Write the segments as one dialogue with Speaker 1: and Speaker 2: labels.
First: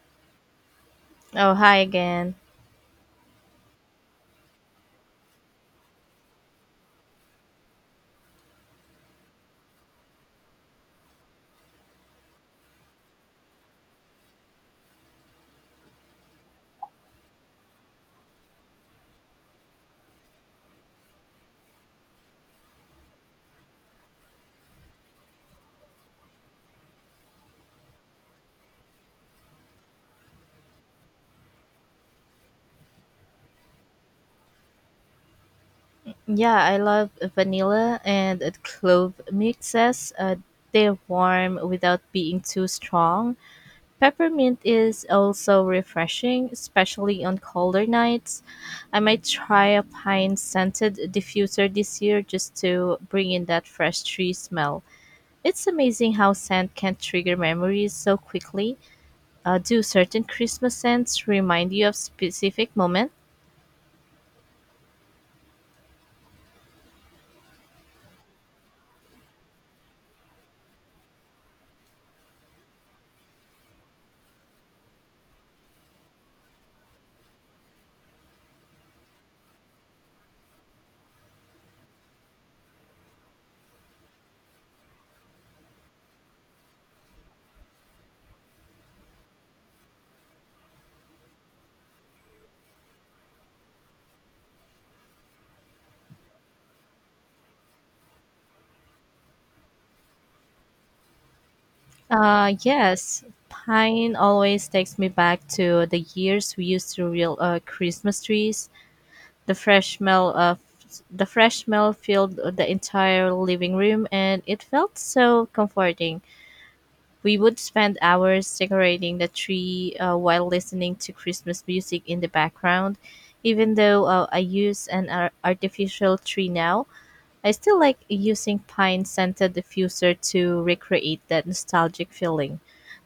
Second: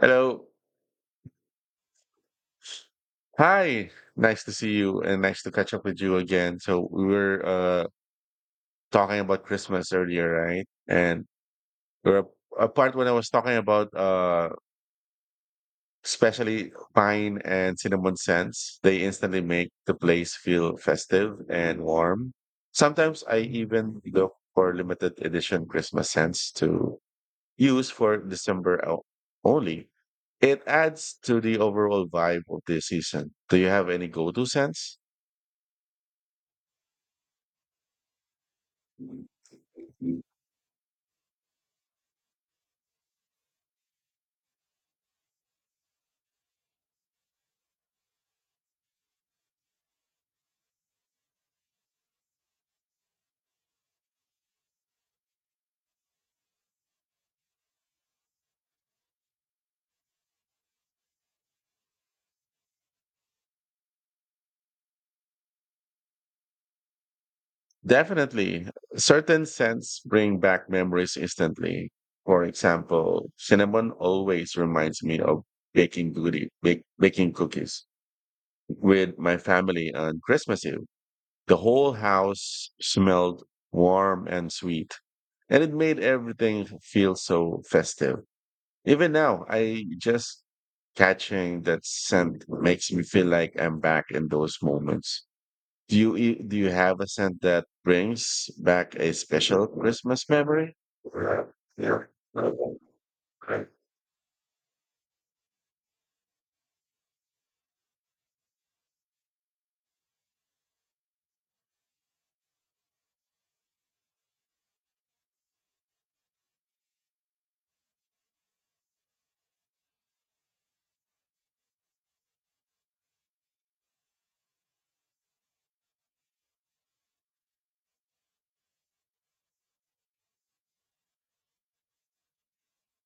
Speaker 1: Hello.
Speaker 2: Oh, hi again.
Speaker 1: Hi. Nice to see you and nice to catch up with you again. So we were talking about Christmas earlier, right? And we were apart when I was talking about especially pine and cinnamon scents. They instantly make the place feel festive and warm. Sometimes I even look for limited edition Christmas scents to use for only. It adds to the overall vibe of the season. Do you have any go-to scents?
Speaker 2: Yeah, I love vanilla and clove mixes. They're warm without being too strong. Peppermint is also refreshing, especially on colder nights. I might try a pine scented diffuser this year just to bring in that fresh tree smell. It's amazing how scent can trigger memories so quickly. Do certain Christmas scents remind you of specific moments?
Speaker 1: Definitely. Certain scents bring back memories instantly. For example, cinnamon always reminds me of baking cookies with my family on Christmas Eve. The whole house smelled warm and sweet, and it made everything feel so festive. Even now, I just catching that scent makes me feel like I'm back in those moments. Do you have a scent that brings back a special Christmas memory?
Speaker 2: Yes, pine always takes me back to the years we used to reel Christmas trees. The fresh smell of the fresh smell filled the entire living room, and it felt so comforting. We would spend hours decorating the tree while listening to Christmas music in the background. Even though I use an artificial tree now, I still like using pine scented diffuser to recreate that nostalgic feeling.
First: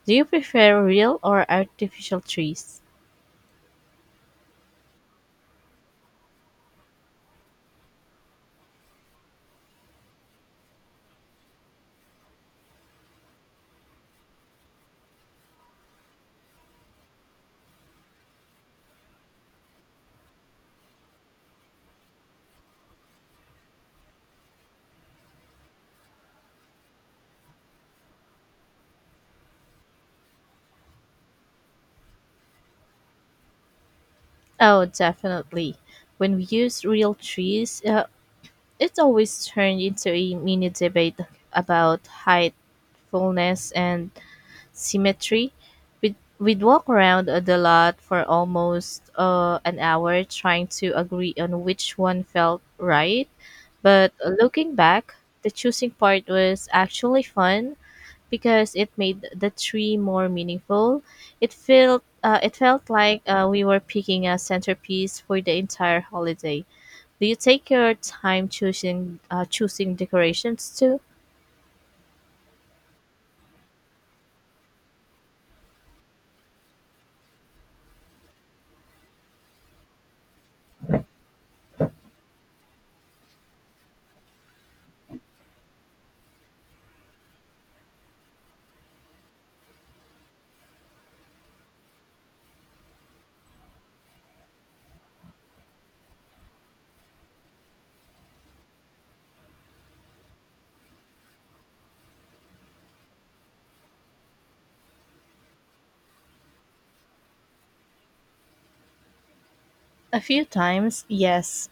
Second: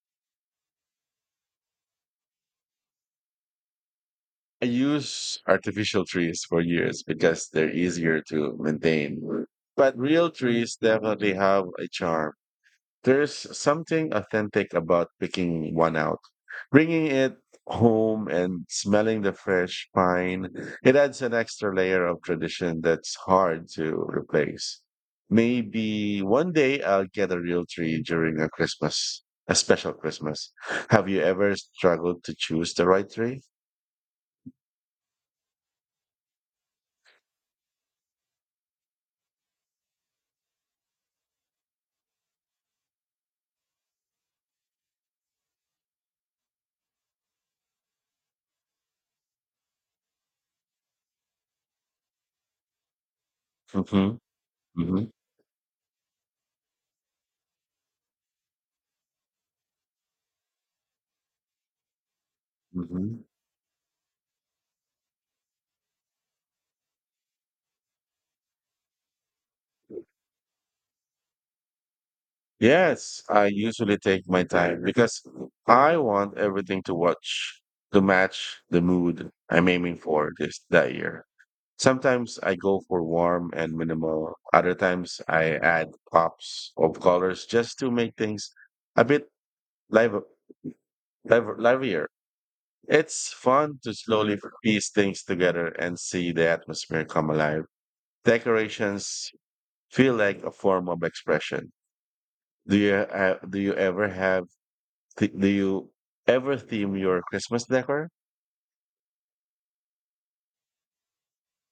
Speaker 2: Do you prefer real or artificial trees?
Speaker 1: I use artificial trees for years because they're easier to maintain. But real trees definitely have a charm. There's something authentic about picking one out, bringing it home and smelling the fresh pine. It adds an extra layer of tradition that's hard to replace. Maybe one day I'll get a real tree during a special Christmas. Have you ever struggled to choose the right tree?
Speaker 2: Oh, definitely. When we use real trees, it's always turned into a mini debate about height, fullness, and symmetry. We'd walk around the lot for almost an hour trying to agree on which one felt right. But
Speaker 1: hmm
Speaker 2: looking
Speaker 1: hmm
Speaker 2: back, the choosing part was actually fun because it made the tree more meaningful. It felt
Speaker 1: hmm
Speaker 2: like we were picking a centerpiece for the entire holiday. Do you take your time choosing decorations too?
Speaker 1: Yes, I usually take my time because I want everything to watch to match the mood I'm aiming for this that year. Sometimes I go for warm and minimal. Other times I add pops of colors just to make things a bit live, livelier. It's fun to slowly piece things together and see the atmosphere come alive. Decorations feel like a form of expression. Do you ever have Th- do you ever theme your Christmas decor?
Speaker 2: A few times, yes.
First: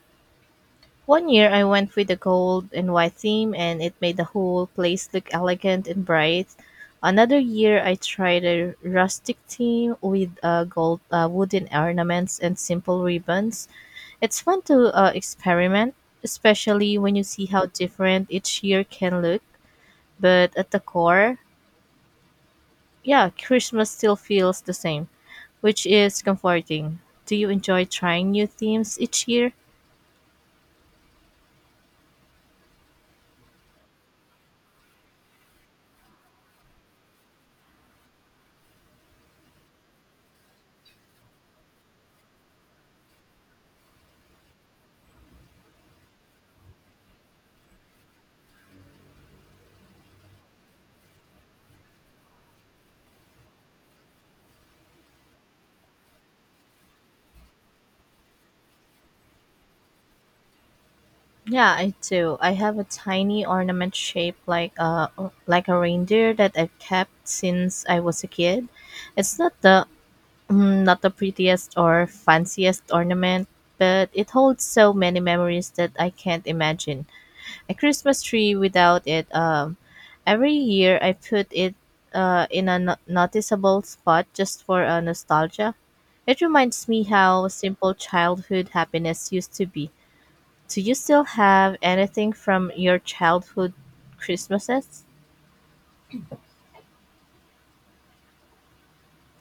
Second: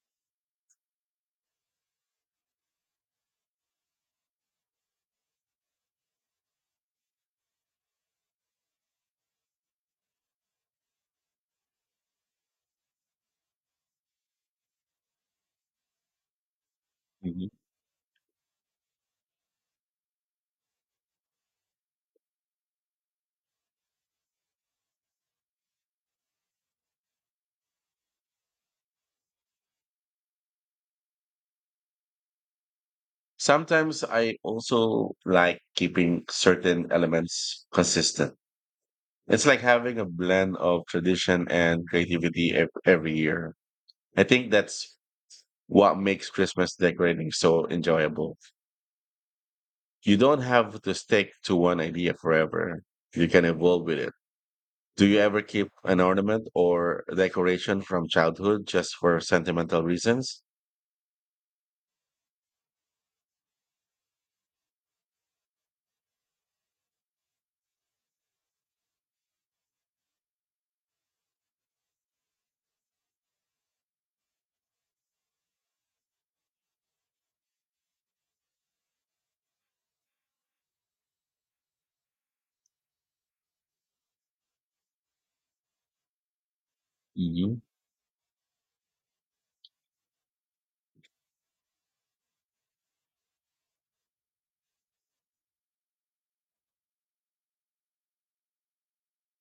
Speaker 2: One year I went with the gold and white theme, and it made the whole place look elegant and bright. Another year I tried a rustic theme with gold wooden ornaments and simple ribbons. It's fun to experiment, especially when you see
Speaker 1: Mhm.
Speaker 2: how different each year can look. But at the core, yeah, Christmas still feels the same, which is comforting. Do you enjoy trying new themes each year?
Speaker 1: Sometimes I also like keeping certain elements consistent. It's like having a blend of tradition and creativity every year. I think that's what makes Christmas decorating so enjoyable. You don't have to stick to one idea forever. You can evolve with it. Do you ever keep an ornament or decoration from childhood just for sentimental reasons?
Speaker 2: Yeah, I do. I have a tiny ornament shaped like a reindeer that I've kept since I was a kid. It's not the not the prettiest or fanciest ornament, but it holds so many memories that I can't imagine a Christmas tree without it. Every year I put it in a noticeable spot just for nostalgia. It reminds me how simple childhood happiness used to be. Do you still have anything from your childhood Christmases?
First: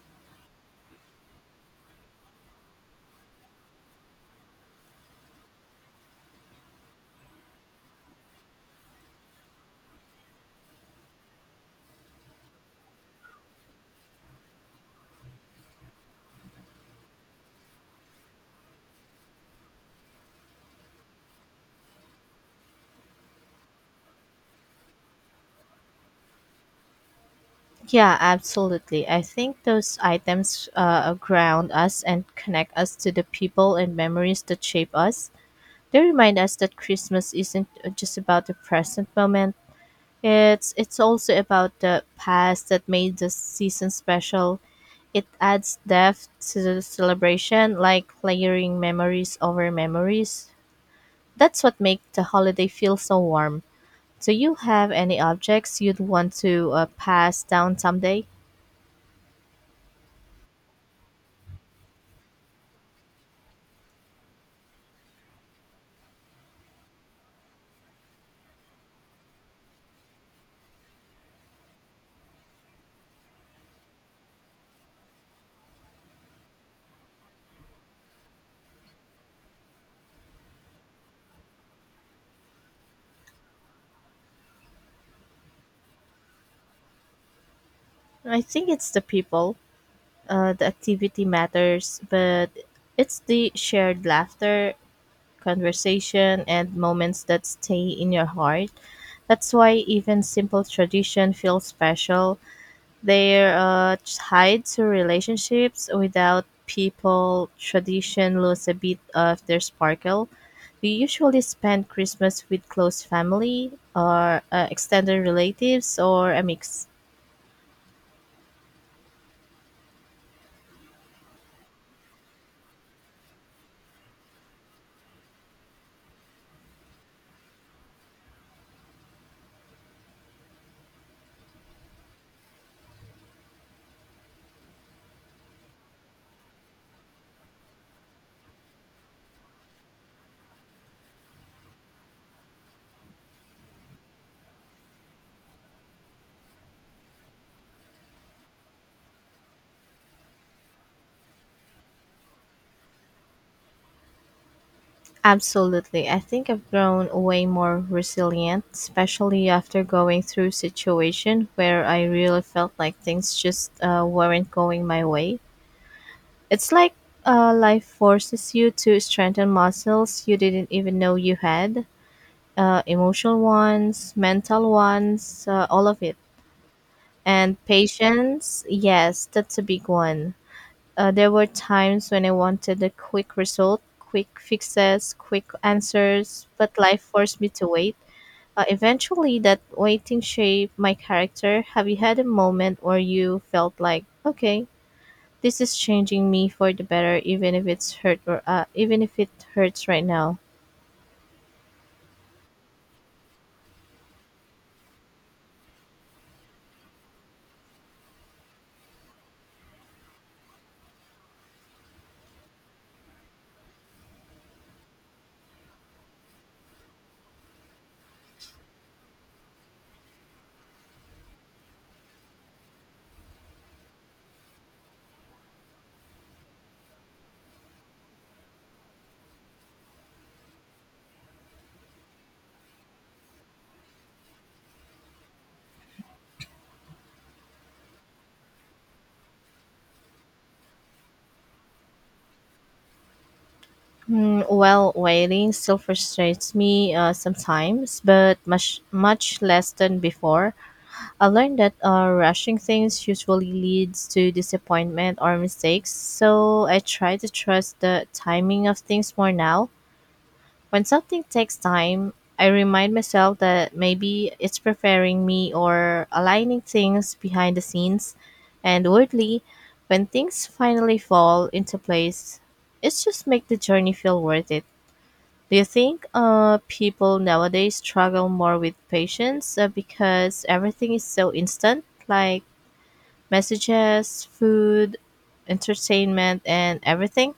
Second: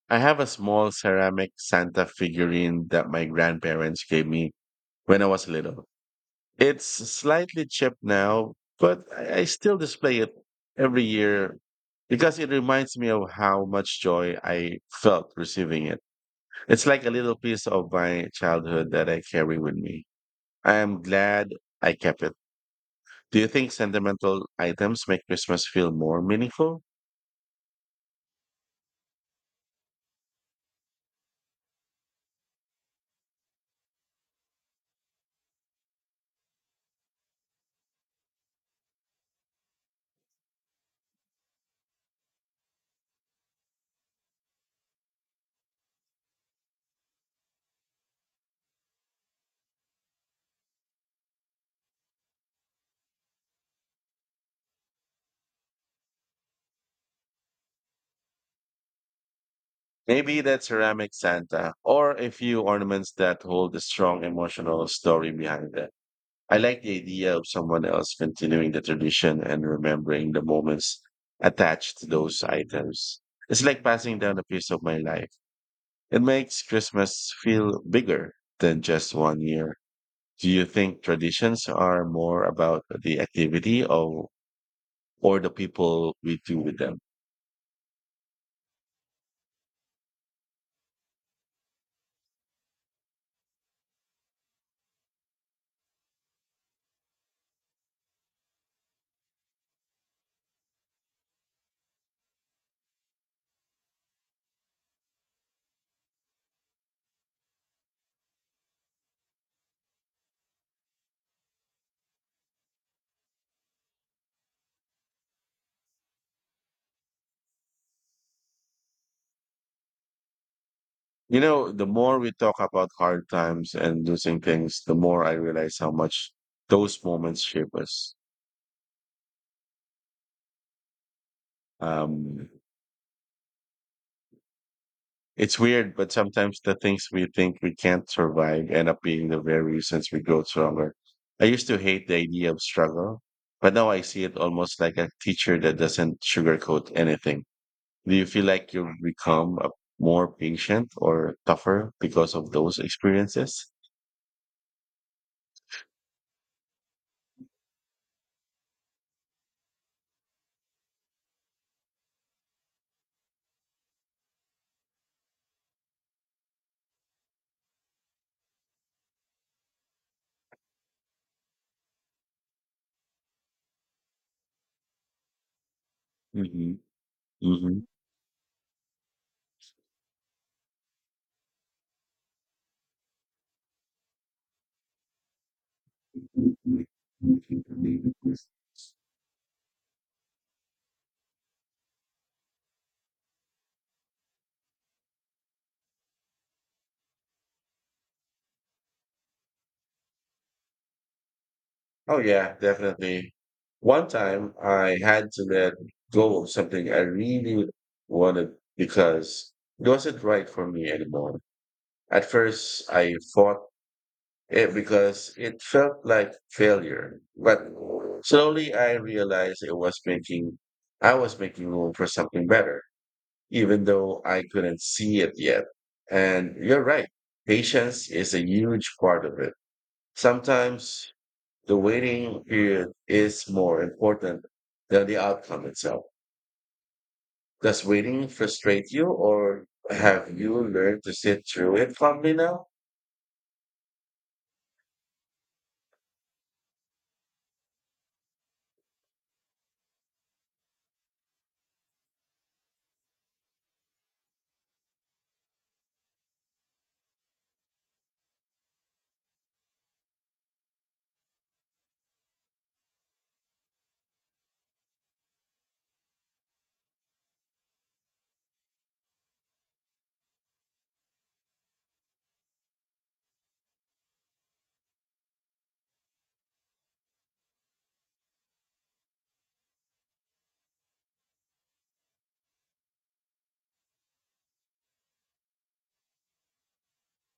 Speaker 1: I have a small ceramic Santa figurine that my grandparents gave me when I was little. It's slightly chipped now, but I still display it every year because it reminds me of how much joy I felt receiving it. It's like a little piece of my childhood that I carry with me. I am glad I kept it. Do you think sentimental items make Christmas feel more meaningful?
Speaker 2: Yeah, absolutely. I think those items ground us and connect us to the people and memories that shape us. They remind us that Christmas isn't just about the present moment. It's also about the past that made the season special. It adds depth to the celebration, like layering memories over memories. That's what makes the holiday feel so warm. Do you have any objects you'd want to pass down someday?
Speaker 1: Maybe that ceramic Santa, or a few ornaments that hold a strong emotional story behind them. I like the idea of someone else continuing the tradition and remembering the moments attached to those items. It's like passing down a piece of my life. It makes Christmas feel bigger than just one year. Do you think traditions are more about the activity or the people we do with them?
Speaker 2: I think it's the people. The activity matters, but it's the shared laughter, conversation, and moments that stay in your heart. That's why even simple tradition feels special. They're tied to relationships. Without people, tradition lose a bit of their sparkle. We usually spend Christmas with close family or extended relatives or a mix.
Speaker 1: You know, the more we talk about hard times and losing things, the more I realize how much those moments shape us. Um, it's weird, but sometimes the things we think we can't survive end up being the very reasons we grow stronger. I used to hate the idea of struggle, but now I see it almost like a teacher that doesn't sugarcoat anything. Do you feel like you've become a more patient or tougher because of those experiences?
Speaker 2: Absolutely. I think I've grown way more resilient, especially after going through situation where I really felt like things just weren't going my way. It's like life forces you to strengthen muscles you didn't even know you had, emotional ones, mental ones, all of it. And
Speaker 1: Mhm.
Speaker 2: patience, yes, that's a big one. There were times when I wanted a quick result, quick fixes, quick answers, but life forced me to wait. Eventually, that waiting shaped my character. Have you had a moment where you felt like, okay, this is changing me for the better, even if it's hurt or even if it hurts right now.
Speaker 1: Oh yeah, definitely. One time I had to let go of something I really wanted because it wasn't right for me anymore. At first I fought it because it felt like failure, but slowly I was making room for something better, even though I couldn't see it yet. And you're right. Patience is a huge part of it. Sometimes the waiting period is more important than the outcome itself. Does waiting frustrate you or have you learned to sit through it calmly now?
Speaker 2: Well, waiting still frustrates me sometimes, but much less than before. I learned that rushing things usually leads to disappointment or mistakes, so I try to trust the timing of things more now. When something takes time, I remind myself that maybe it's preparing me or aligning things behind the scenes. And weirdly, when things finally fall into place, it just makes the journey feel worth it. Do you think people nowadays struggle more with patience because everything is so instant, like messages, food, entertainment, and everything?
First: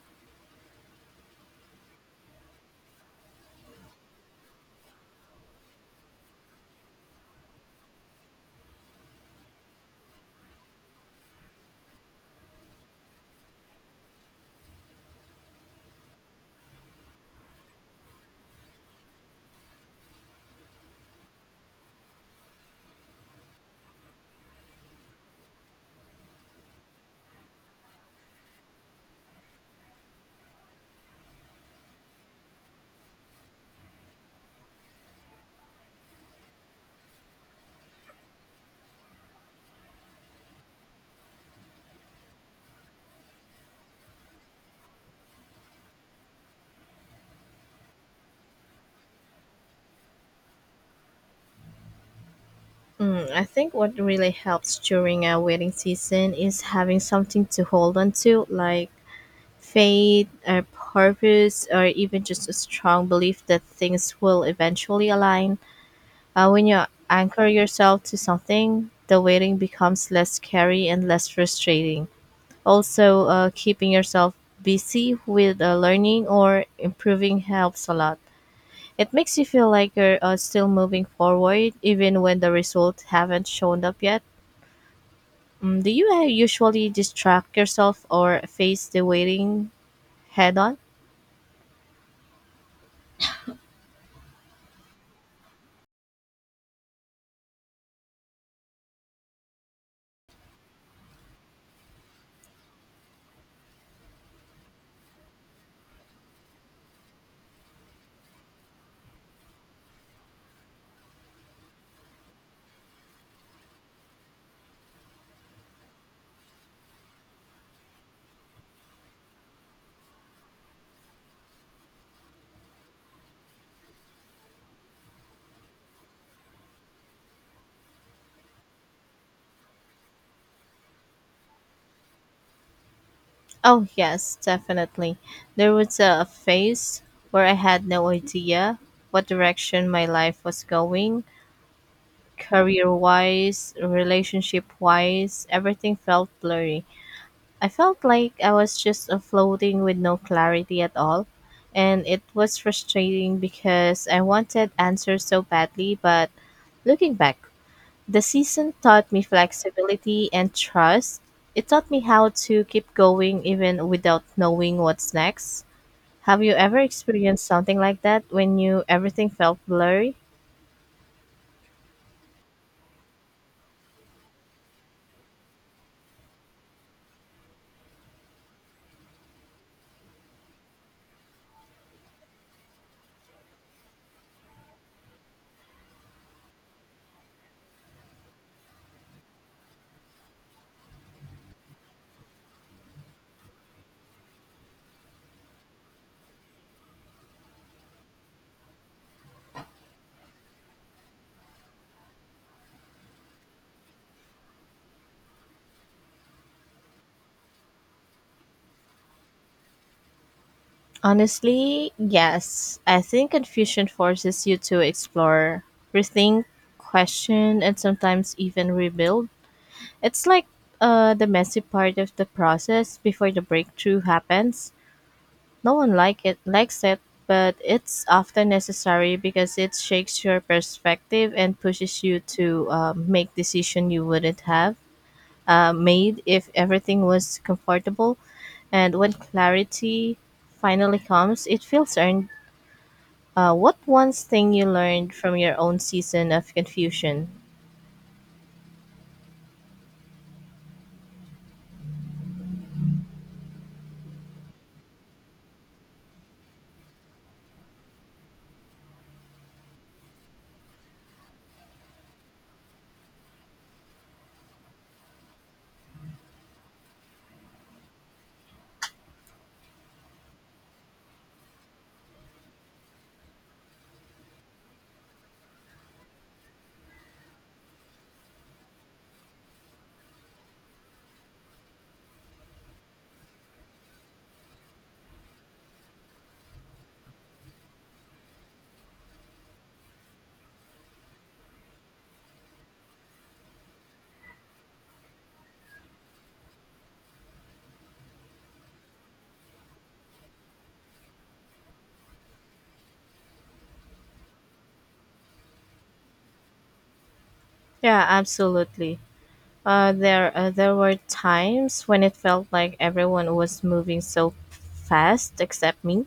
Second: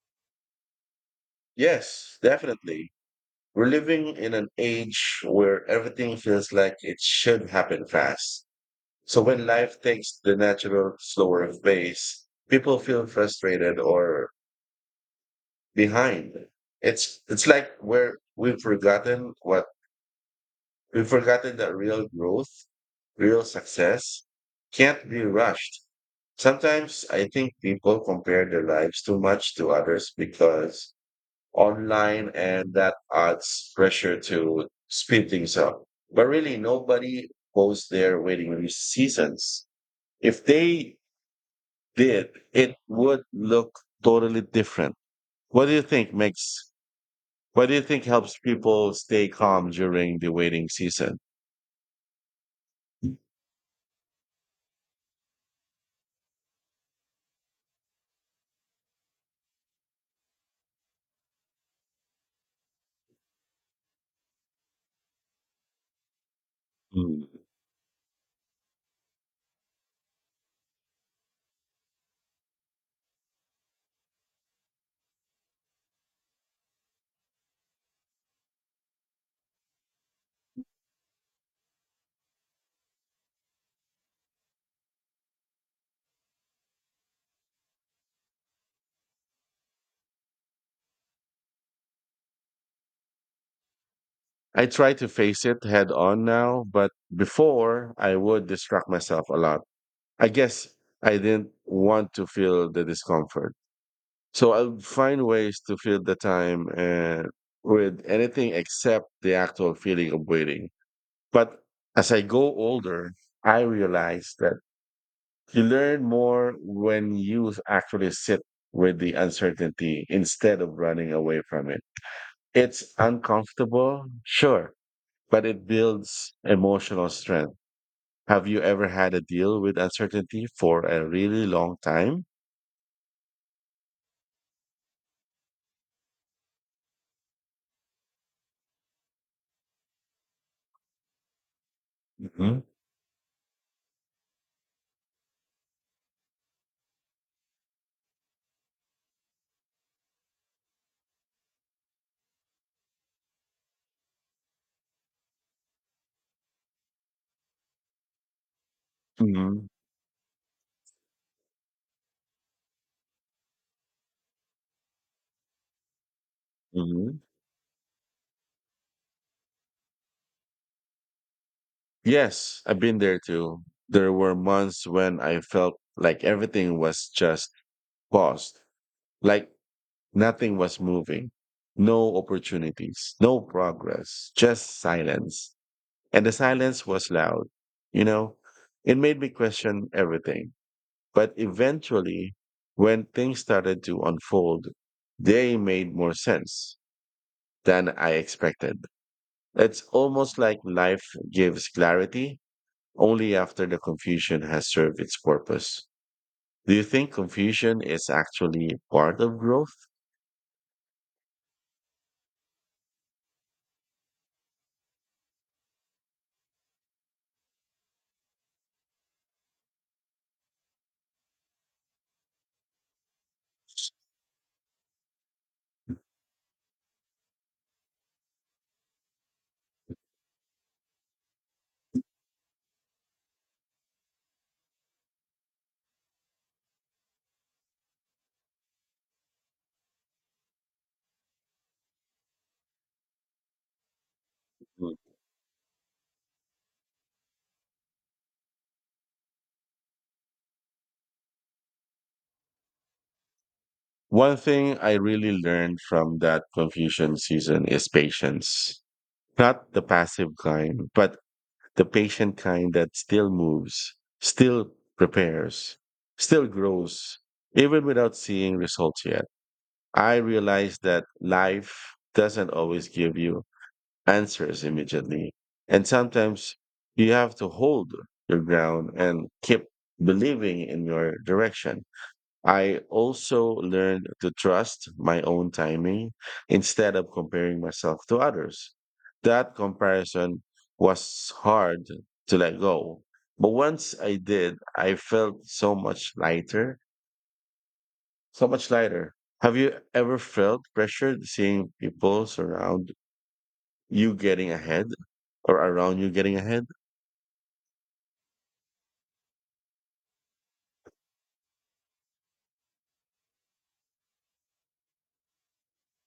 Speaker 1: Yes, definitely. We're living in an age where everything feels like it should happen fast. So when life takes the natural, slower pace, people feel frustrated or behind. It's like we've forgotten what we've forgotten that real growth, real success can't be rushed. Sometimes I think people compare their lives too much to others because online and that adds pressure to speed things up. But really, nobody goes there waiting these seasons. If they did, it would look totally different. What do you think makes, what do you think helps people stay calm during the waiting season?
Speaker 2: I think what really helps during a wedding season is having something to hold on to, like faith, or purpose, or even just a strong belief that things will eventually align. When you
Speaker 1: Hmm.
Speaker 2: anchor yourself to something, the waiting becomes less scary and less frustrating. Also, keeping yourself busy with learning or improving helps a lot. It makes you feel like you're still moving forward, even when the results haven't shown up yet. Do you usually distract yourself or face the waiting head on?
Speaker 1: I try to face it head on now, but before I would distract myself a lot. I guess I didn't want to feel the discomfort. So I'll find ways to fill the time and with anything except the actual feeling of waiting. But as I go older, I realize that you learn more when you actually sit with the uncertainty instead of running away from it. It's uncomfortable, sure, but it builds emotional strength. Have you ever had a deal with uncertainty for a really long time?
Speaker 2: Oh, yes, definitely. There was a phase where I had no idea what direction my life was going.
Speaker 1: Mhm.
Speaker 2: Career wise, relationship wise, everything felt blurry. I felt like I was just floating with no clarity at all. And it was frustrating because I wanted answers so badly, but looking back, the season taught me
Speaker 1: hmm
Speaker 2: flexibility and trust. It taught me how to keep going even without knowing what's next. Have you ever
Speaker 1: hmm
Speaker 2: experienced something like that when you everything felt blurry?
Speaker 1: Yes, I've been there too. There were months when I felt like everything was just paused, like nothing was moving, no opportunities, no progress, just silence. And the silence was loud. You know, it made me question everything. But eventually, when things started to unfold, they made more sense than I expected. It's almost like life gives clarity only after the confusion has served its purpose. Do you think confusion is actually part of growth?
Speaker 2: Honestly, yes. I think confusion forces you to explore, rethink, question, and sometimes even rebuild. It's like the messy part of the process before the breakthrough happens. No one likes it, but it's often necessary because it shakes your perspective and pushes you to make decision you wouldn't have made if everything was comfortable. And when clarity finally comes, it feels earned. What one's thing you
Speaker 1: Mm.
Speaker 2: learned from your own season of confusion?
Speaker 1: One thing I really learned from that confusion season is patience. Not the passive kind, but the patient kind that still moves, still prepares, still grows, even without seeing results yet. I realize that life doesn't always give you answers immediately. And sometimes you have to hold your ground and keep believing in your direction. I also learned to trust my own timing instead of comparing myself to others. That comparison was hard to let go. But once I did, I felt so much lighter, so much lighter. Have you ever felt pressured seeing people surround you getting ahead or around you getting ahead?
Speaker 2: Yeah, absolutely. There were times when it felt like everyone was moving so fast except me.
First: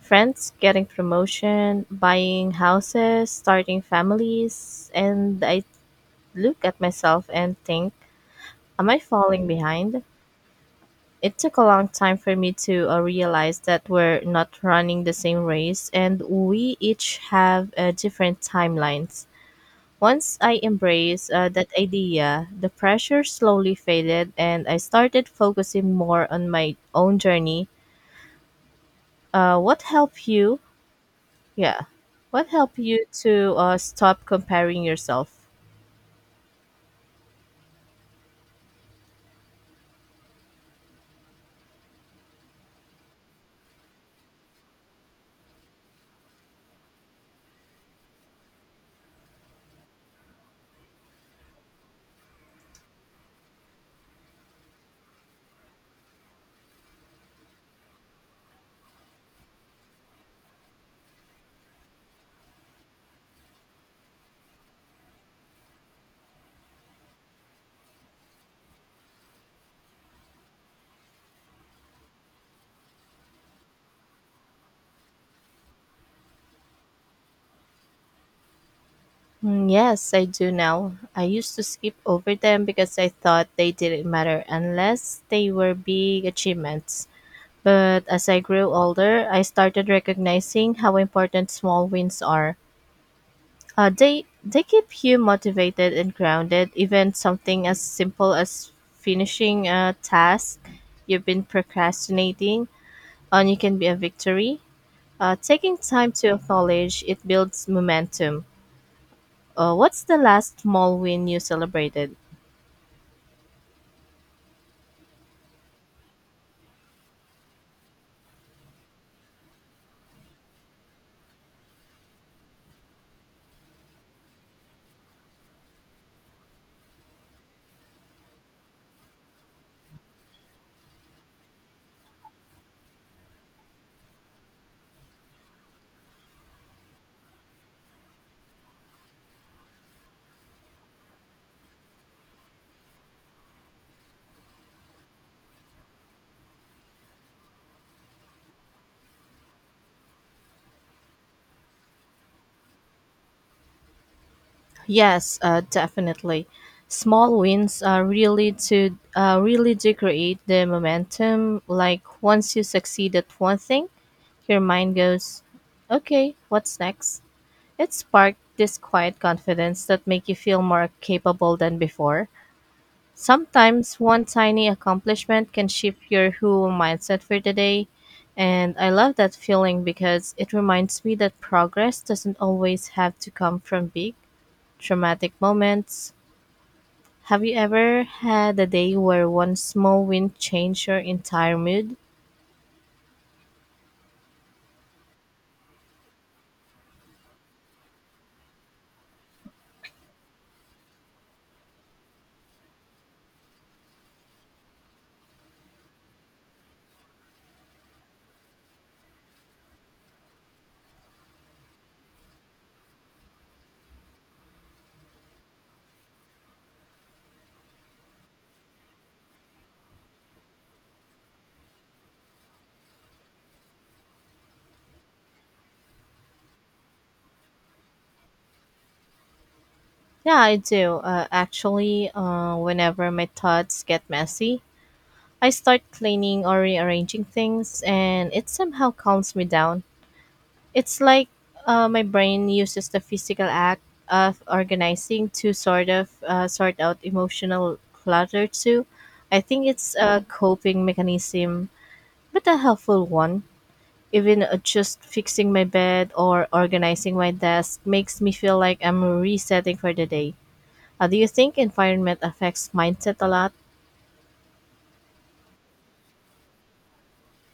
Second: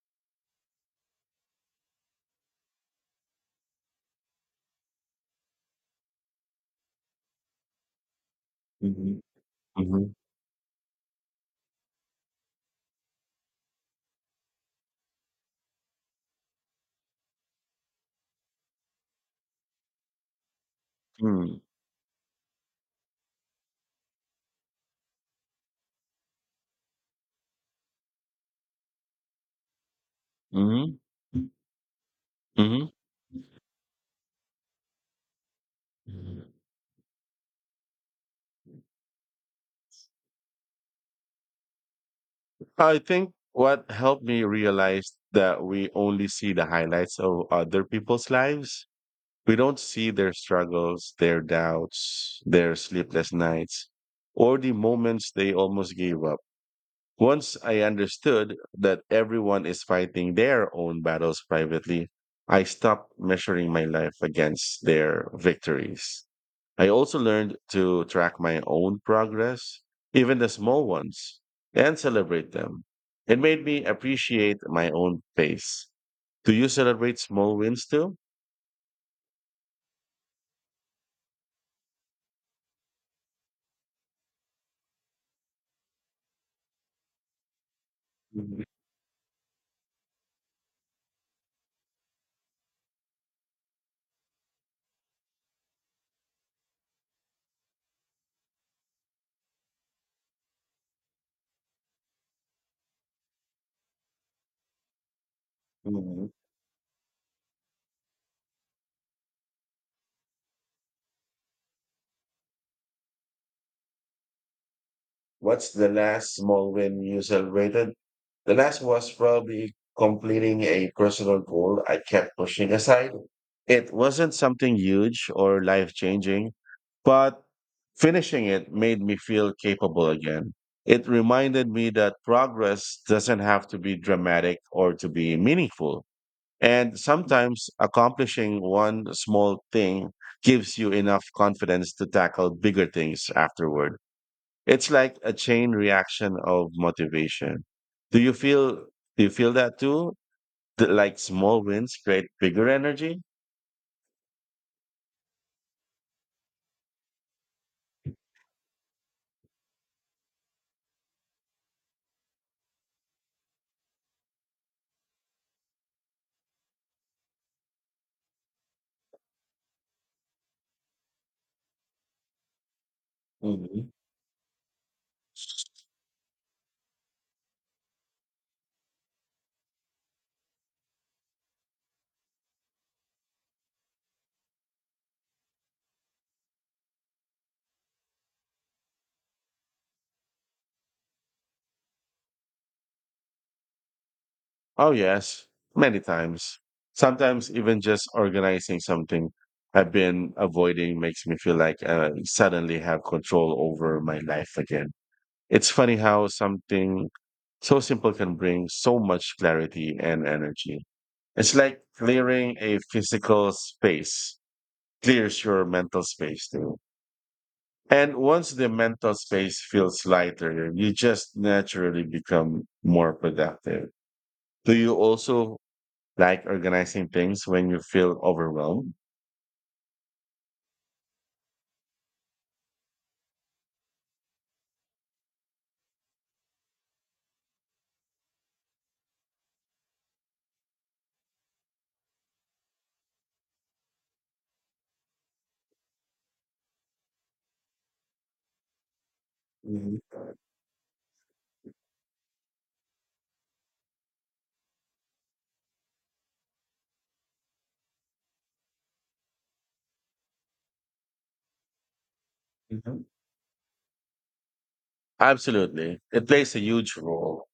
Speaker 2: Friends getting promotion, buying houses, starting families, and I look at myself and think, am I
Speaker 1: Mm-hmm.
Speaker 2: falling
Speaker 1: Mm-hmm.
Speaker 2: behind? It took a long time for me to realize that we're not running the same race and we each have different timelines. Once I embraced that idea, the pressure slowly faded and I started focusing more on my own journey. What helped you.
Speaker 1: Mm-hmm.
Speaker 2: Yeah. What helped you to stop comparing yourself?
Speaker 1: Mm-hmm. I think what helped me realize that we only see the highlights of other people's lives. We don't see their struggles, their doubts, their sleepless nights, or the moments they almost gave up. Once I understood that everyone is fighting their own battles privately, I stopped measuring my life against their victories. I also learned to track my own progress, even the small ones, and celebrate them. It made me appreciate my own pace. Do you celebrate small wins too?
Speaker 2: Yes, I do now. I used to skip over them because I thought they didn't matter unless they were big achievements. But as I grew older, I started recognizing how important small wins are. They keep you motivated and grounded. Even something as simple as finishing a task you've been procrastinating on you can be a victory. Taking time to acknowledge it builds momentum. What's the last small win you celebrated?
Speaker 1: What's the last small win you celebrated? The last was probably completing a personal goal I kept pushing aside. It wasn't something huge or life changing, but finishing it made me feel capable again. It reminded me that progress doesn't have to be dramatic or to be meaningful. And sometimes accomplishing one small thing gives you enough confidence to tackle bigger things afterward. It's like a chain reaction of motivation. Do you feel do you feel that too? Like small wins create bigger energy?
Speaker 2: Yes, definitely. Small wins are really do create the momentum. Like once you succeed at one thing, your mind goes, "Okay, what's next?" It sparked this quiet confidence that make you feel more capable than before.
Speaker 1: Mhm.
Speaker 2: Sometimes one tiny accomplishment can shift your whole mindset for the day. And I love that feeling because it reminds me that progress doesn't always have to come from big, traumatic moments. Have you ever had a day where one small win changed your entire mood?
Speaker 1: Oh, yes, many times. Sometimes even just organizing something I've been avoiding makes me feel like I suddenly have control over my life again. It's funny how something so simple can bring so much clarity and energy. It's like clearing a physical space, clears your mental space too. And once the mental space feels lighter, you just naturally become more productive. Do you also like organizing things when you feel overwhelmed?
Speaker 2: Yeah, I do. Actually, whenever my thoughts get messy, I start cleaning or rearranging things, and it somehow calms me down. It's like my brain uses the physical act of organizing to sort out emotional clutter too. I think it's
Speaker 1: Mhm.
Speaker 2: a coping mechanism, but a helpful one. Even just fixing my bed or organizing my desk makes me feel like I'm resetting for the day. Do you think environment affects
Speaker 1: Mhm.
Speaker 2: mindset a lot?
Speaker 1: Absolutely. It plays a huge role.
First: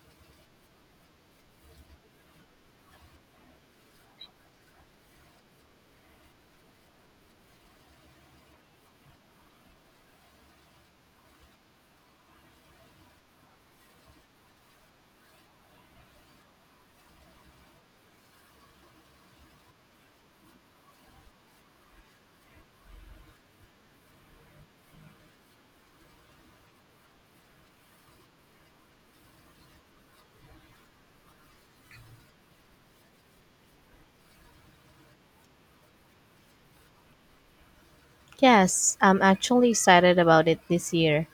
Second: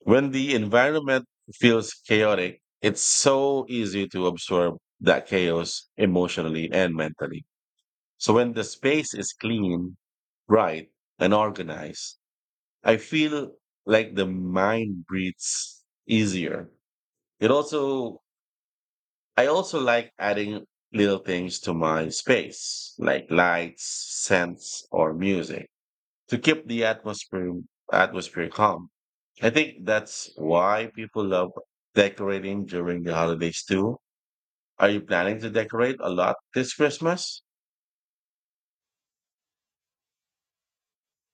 Speaker 1: When the environment feels chaotic, it's so easy to absorb that chaos emotionally and mentally. So when the space is clean, bright, and organized, I feel like the mind breathes easier. It also, I also like adding little things to my space, like lights, scents, or music to keep the atmosphere calm. I think that's why people love decorating during the holidays too. Are you planning to decorate a lot this Christmas?
Speaker 2: Yes, I'm actually excited about it this year.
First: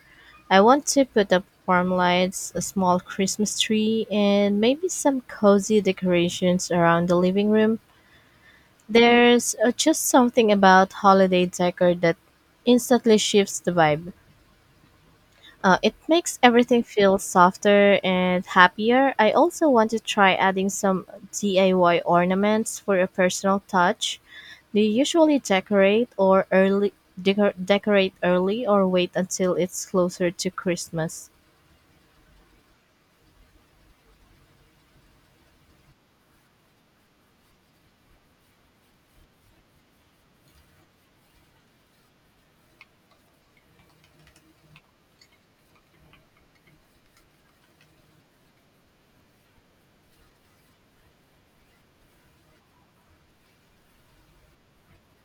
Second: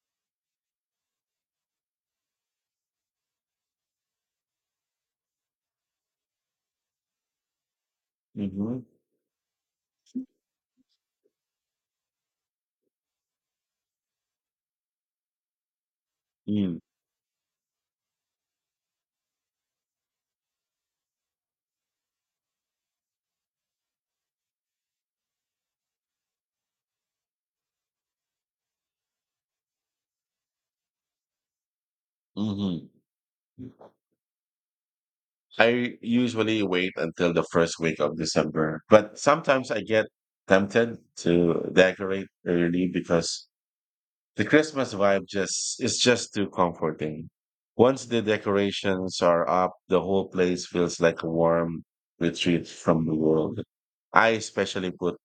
Speaker 2: I want to put up warm lights, a small Christmas tree, and maybe some cozy decorations around the living room.
Speaker 1: Mm-hmm.
Speaker 2: There's just something about holiday decor that instantly shifts the vibe. It makes everything feel softer and happier. I also want to try adding some DIY ornaments for a personal touch. Do you usually decorate early or wait until it's closer to Christmas?
Speaker 1: Mm-hmm. I usually wait until the first week of December, but sometimes I get tempted to decorate early because the Christmas vibe just too comforting. Once the decorations are up, the whole place feels like a warm retreat from the world. I especially put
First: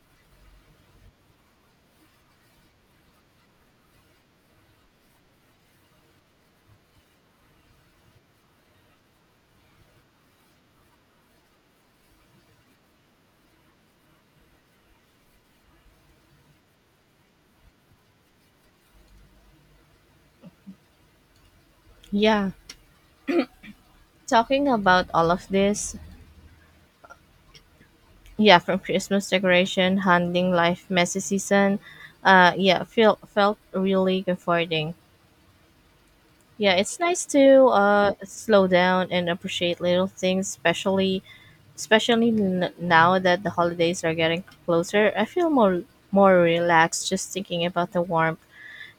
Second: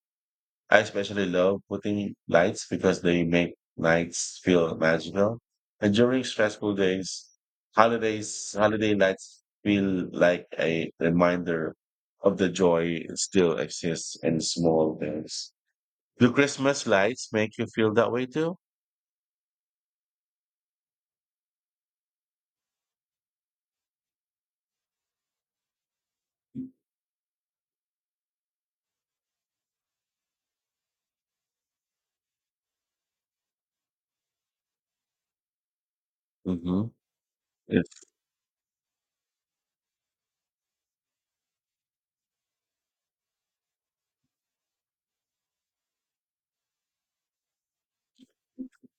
Speaker 1: I especially love putting lights because they make nights feel magical. And during stressful days, holiday nights feel like a reminder of the joy still exists in small things. Do Christmas lights make you feel that way too?
Speaker 2: Yeah. Talking about all of this, yeah, from Christmas decoration, handling life messy season, yeah, feel felt really comforting. Yeah,
Speaker 1: Mm-hmm.
Speaker 2: it's nice to
Speaker 1: Yes.
Speaker 2: slow down and appreciate little things, especially now that the holidays are getting closer. I feel more relaxed just thinking about the warmth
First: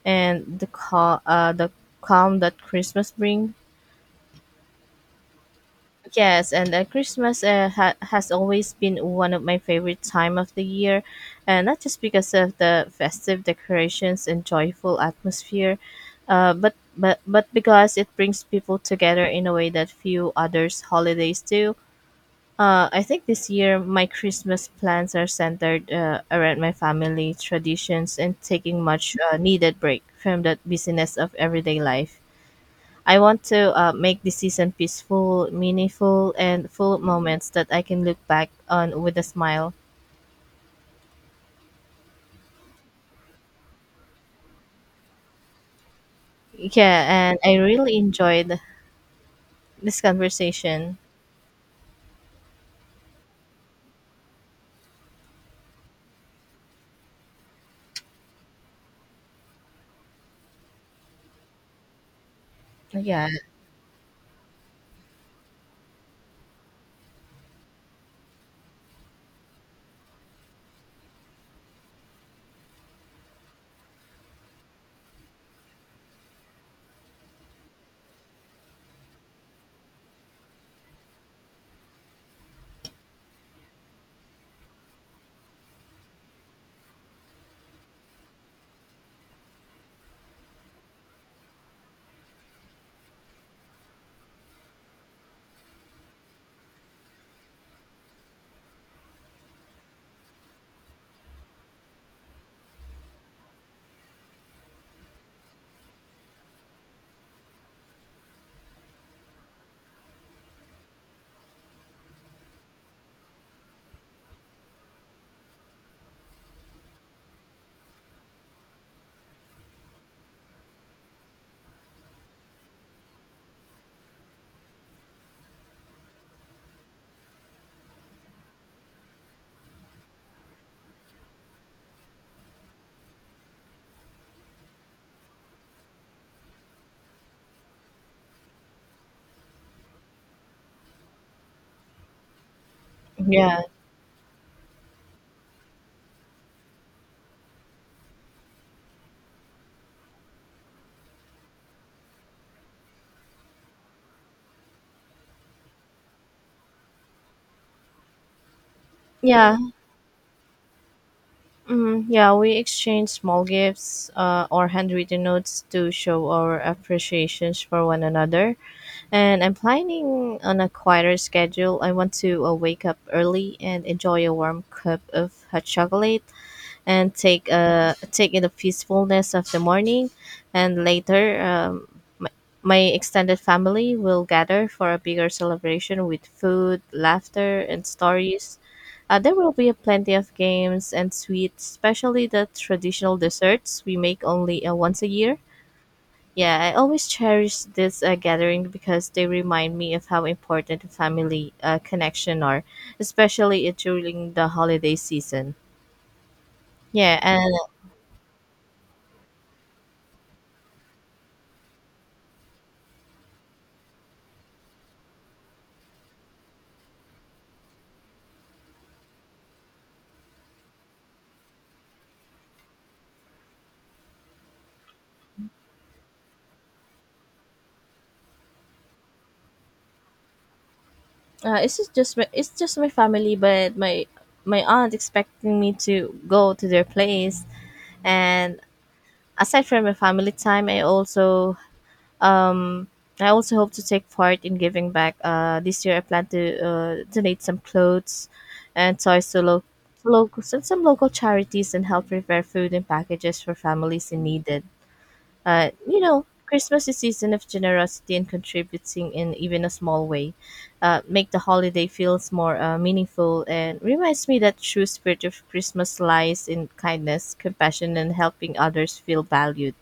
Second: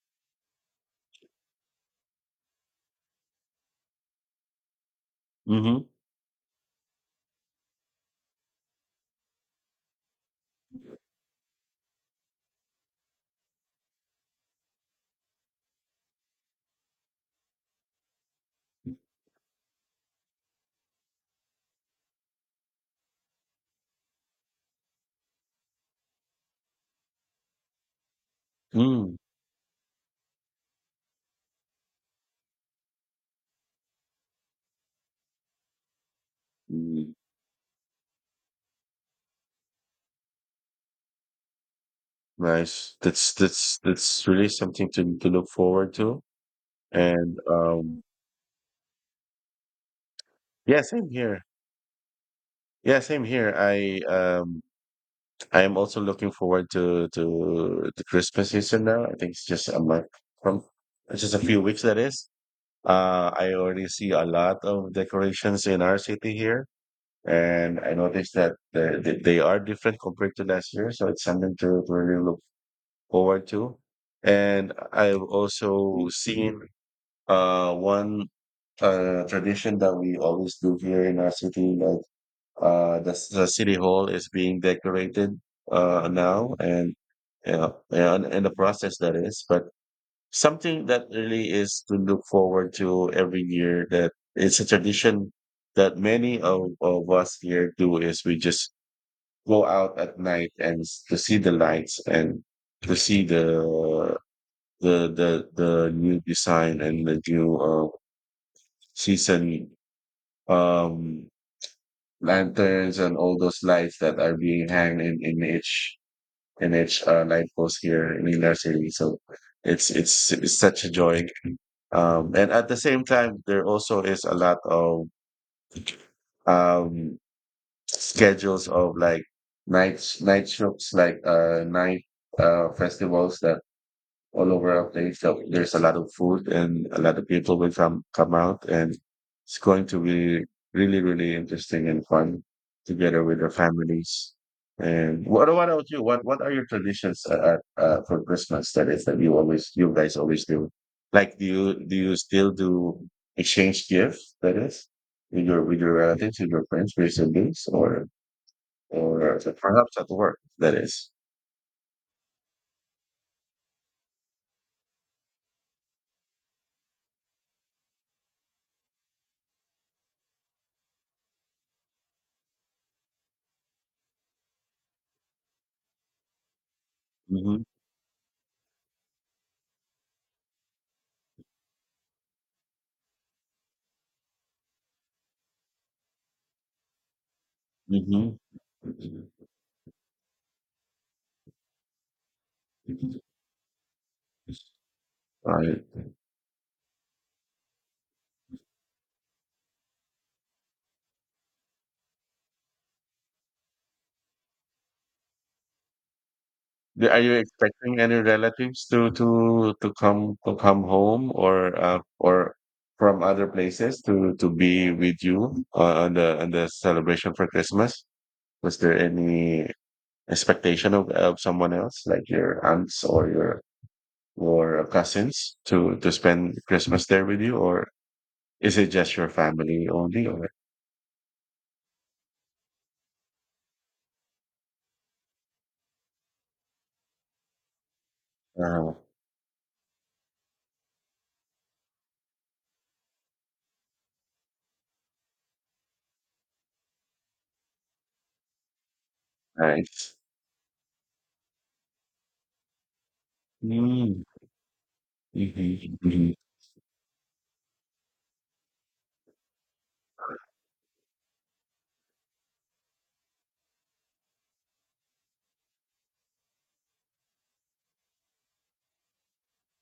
Speaker 2: and the calm that Christmas brings.
Speaker 1: Mm-hmm.
Speaker 2: Yes, and Christmas has always been one of my favorite time of the year, and not just because of the festive decorations and joyful atmosphere, but because it brings people together in a way that few others holidays do. I think this year my Christmas plans are centered around my family traditions and taking
Speaker 1: Mm.
Speaker 2: much needed break from the busyness of everyday life. I want to make this season peaceful, meaningful, and full of
Speaker 1: Mm.
Speaker 2: moments that I can look back on with a smile.
Speaker 1: Nice. That's really something to look forward to.
Speaker 2: Yeah,
Speaker 1: And
Speaker 2: and I really enjoyed this
Speaker 1: yeah,
Speaker 2: conversation.
Speaker 1: same here. Yeah, same here. I am also looking forward to the Christmas season now. I think it's just a month from, it's just a few weeks that is.
Speaker 2: Yeah,
Speaker 1: I already see a lot of decorations in our city here, and I noticed that they are different compared to last year. So it's something to really look forward to. And I've also seen one tradition that we always do here in our city, like the city hall is being decorated now, and yeah, yeah, and the process that is, but something that really is to look forward to every year. That it's a tradition that of us here do is we just go out at night and to see the lights and to see the the new design and the new season. Um, Lanterns and all those lights that are being hanged in each in each light post here in Ilar City. So it's such a joy. And at the same time, there also is a lot of um, schedules of like night shows, like night festivals that all over our place. So there's a lot of food and a lot of people will come out, and it's going to be really interesting and fun together with our
Speaker 2: yeah,
Speaker 1: families. And what about you? What are your traditions for Christmas? That is that you guys always do. Like do you still do exchange gifts? That is with your relatives, with your friends, with your siblings, or
Speaker 2: yeah,
Speaker 1: perhaps at work. That is.
Speaker 2: yeah. We exchanged small gifts or handwritten notes to show our appreciations for one another. And I'm planning on a quieter schedule. I want to wake up early and enjoy a warm cup of hot chocolate and take
Speaker 1: Mm-hmm.
Speaker 2: uh take in the peacefulness of the morning, and later, my, my extended family will gather for a bigger celebration with food, laughter, and
Speaker 1: Mm-hmm.
Speaker 2: stories. There will be plenty of games and sweets, especially the traditional desserts we make only once a year.
Speaker 1: All right.
Speaker 2: Yeah, I always cherish this gathering because they remind me of how important family connection are, especially during the holiday season.
Speaker 1: Are
Speaker 2: Yeah.
Speaker 1: you
Speaker 2: And
Speaker 1: expecting any relatives to come home or from other places to be with you on the celebration for Christmas? Was there any expectation of someone else, like your aunts or your or cousins, to spend Christmas there with you, or is it just your family only? Or
Speaker 2: It's just my family, but my aunt expecting me to go to their place. And
Speaker 1: uh,
Speaker 2: aside from my family time, um I also hope to take part in giving back. This year I plan to donate some clothes and toys to local
Speaker 1: nice.
Speaker 2: local some local charities and help prepare food and packages for families in
Speaker 1: Mm-hmm.
Speaker 2: need. You know, Christmas is season of generosity and contributing in even a small way. Make the holiday feels more meaningful and reminds me that true spirit of Christmas lies in kindness, compassion, and helping others feel valued.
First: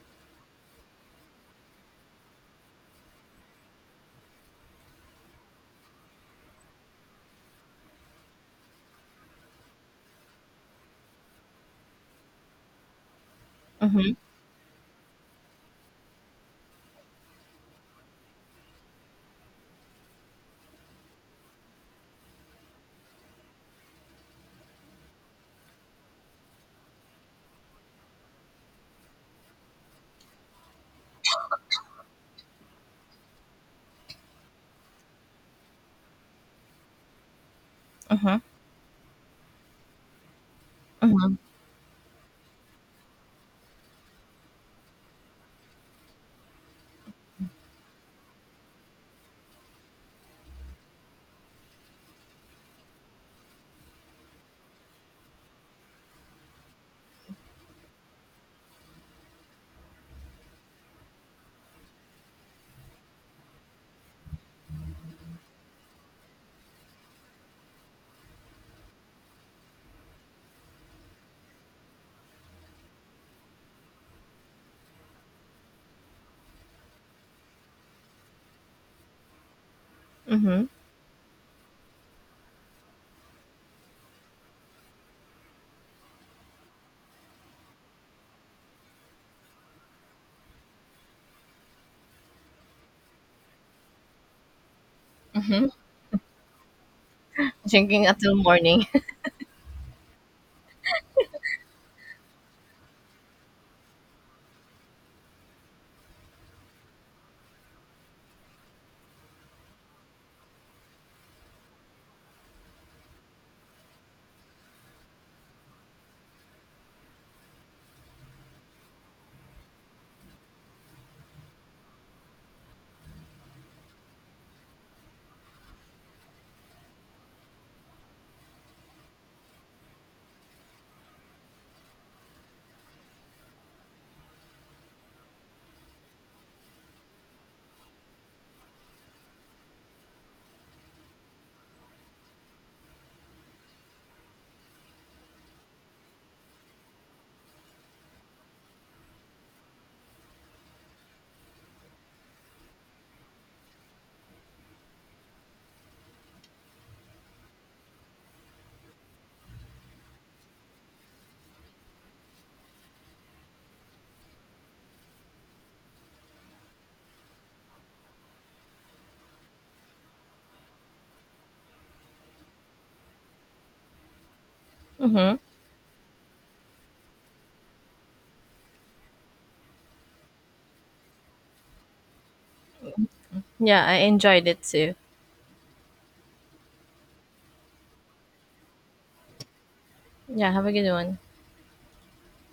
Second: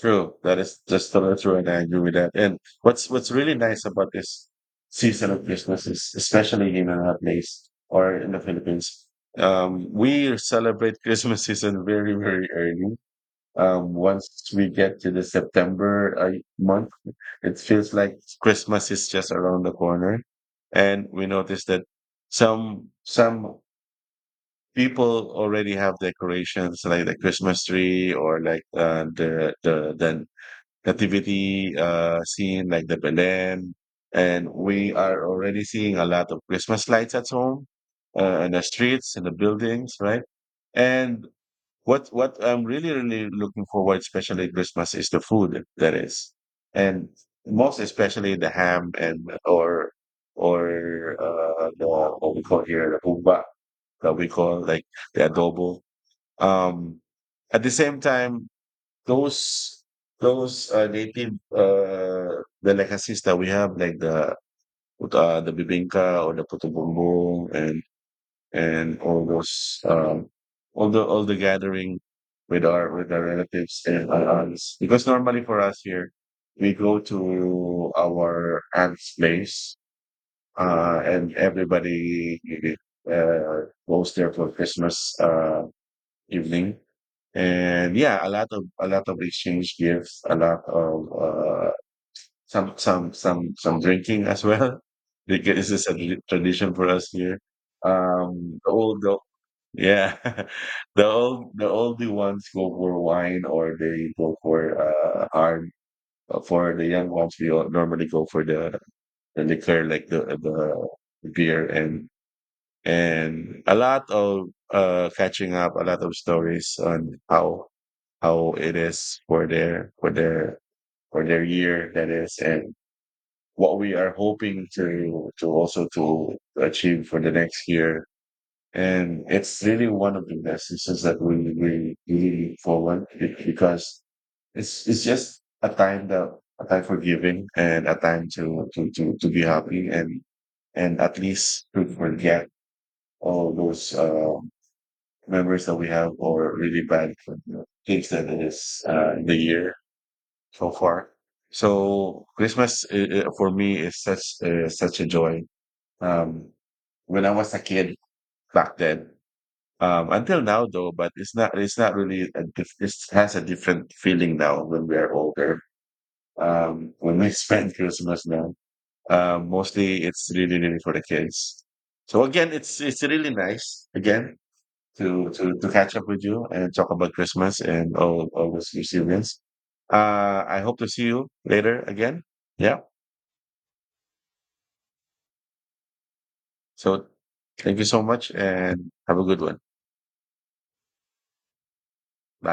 Speaker 1: True. That is just totally true, and I agree with that. And what's really nice about this season of Christmas is, especially in our place or in the Philippines, we celebrate Christmas season very, very early.
Speaker 2: Mm-hmm,
Speaker 1: Once we get to the September month, it feels like Christmas is just around the corner, and we notice that some people already have decorations like the Christmas tree or like the nativity scene like the Belen, and we are already seeing a lot of Christmas lights at home,
Speaker 2: mm-hmm,
Speaker 1: in the streets, in the buildings, right? And
Speaker 2: mm-hmm,
Speaker 1: what I'm really looking forward, especially at Christmas, is the food that is, and most especially the ham and or or the what we call here the humba that we call like the adobo. Um, at the same time, those those native delicacies that we have, like the the bibinka or the puto bumbong and all those all the gathering with our relatives and our aunts. Because normally for us here, we go to our aunt's place,
Speaker 2: mm-hmm,
Speaker 1: and everybody goes there for Christmas evening and yeah, a lot of exchange gifts, a lot of some drinking as well.
Speaker 2: mm-hmm.
Speaker 1: Because this is a tradition for us here.
Speaker 2: Drinking until
Speaker 1: Um, the
Speaker 2: morning.
Speaker 1: old the, yeah, the old the older ones go for wine or they go for hard. For the young ones, we all normally go for the liquor like the beer and a lot of catching up, a lot of stories on how it is for their for their for their year that is and what we are hoping to also to achieve for the next year. And it's really one of the messages that we really forward because it's just a time that a time for giving and a time to be happy and at least to forget all those memories that we have or really bad things that it is in the year so far. So Christmas for me is such such a joy. Um, when I was a kid back then, until now though, but it's not really a it has a different feeling now when we are older. When we spend Christmas now, mostly it's really for the kids. So again, it's really nice again
Speaker 2: Mm-hmm.
Speaker 1: to catch up with you and talk about Christmas and all those resilience. I hope to see you later again. Yeah.
Speaker 2: Yeah, I enjoyed it too.
Speaker 1: So thank you so much and have a good one.
Speaker 2: Yeah, have a good one.
Speaker 1: Bye.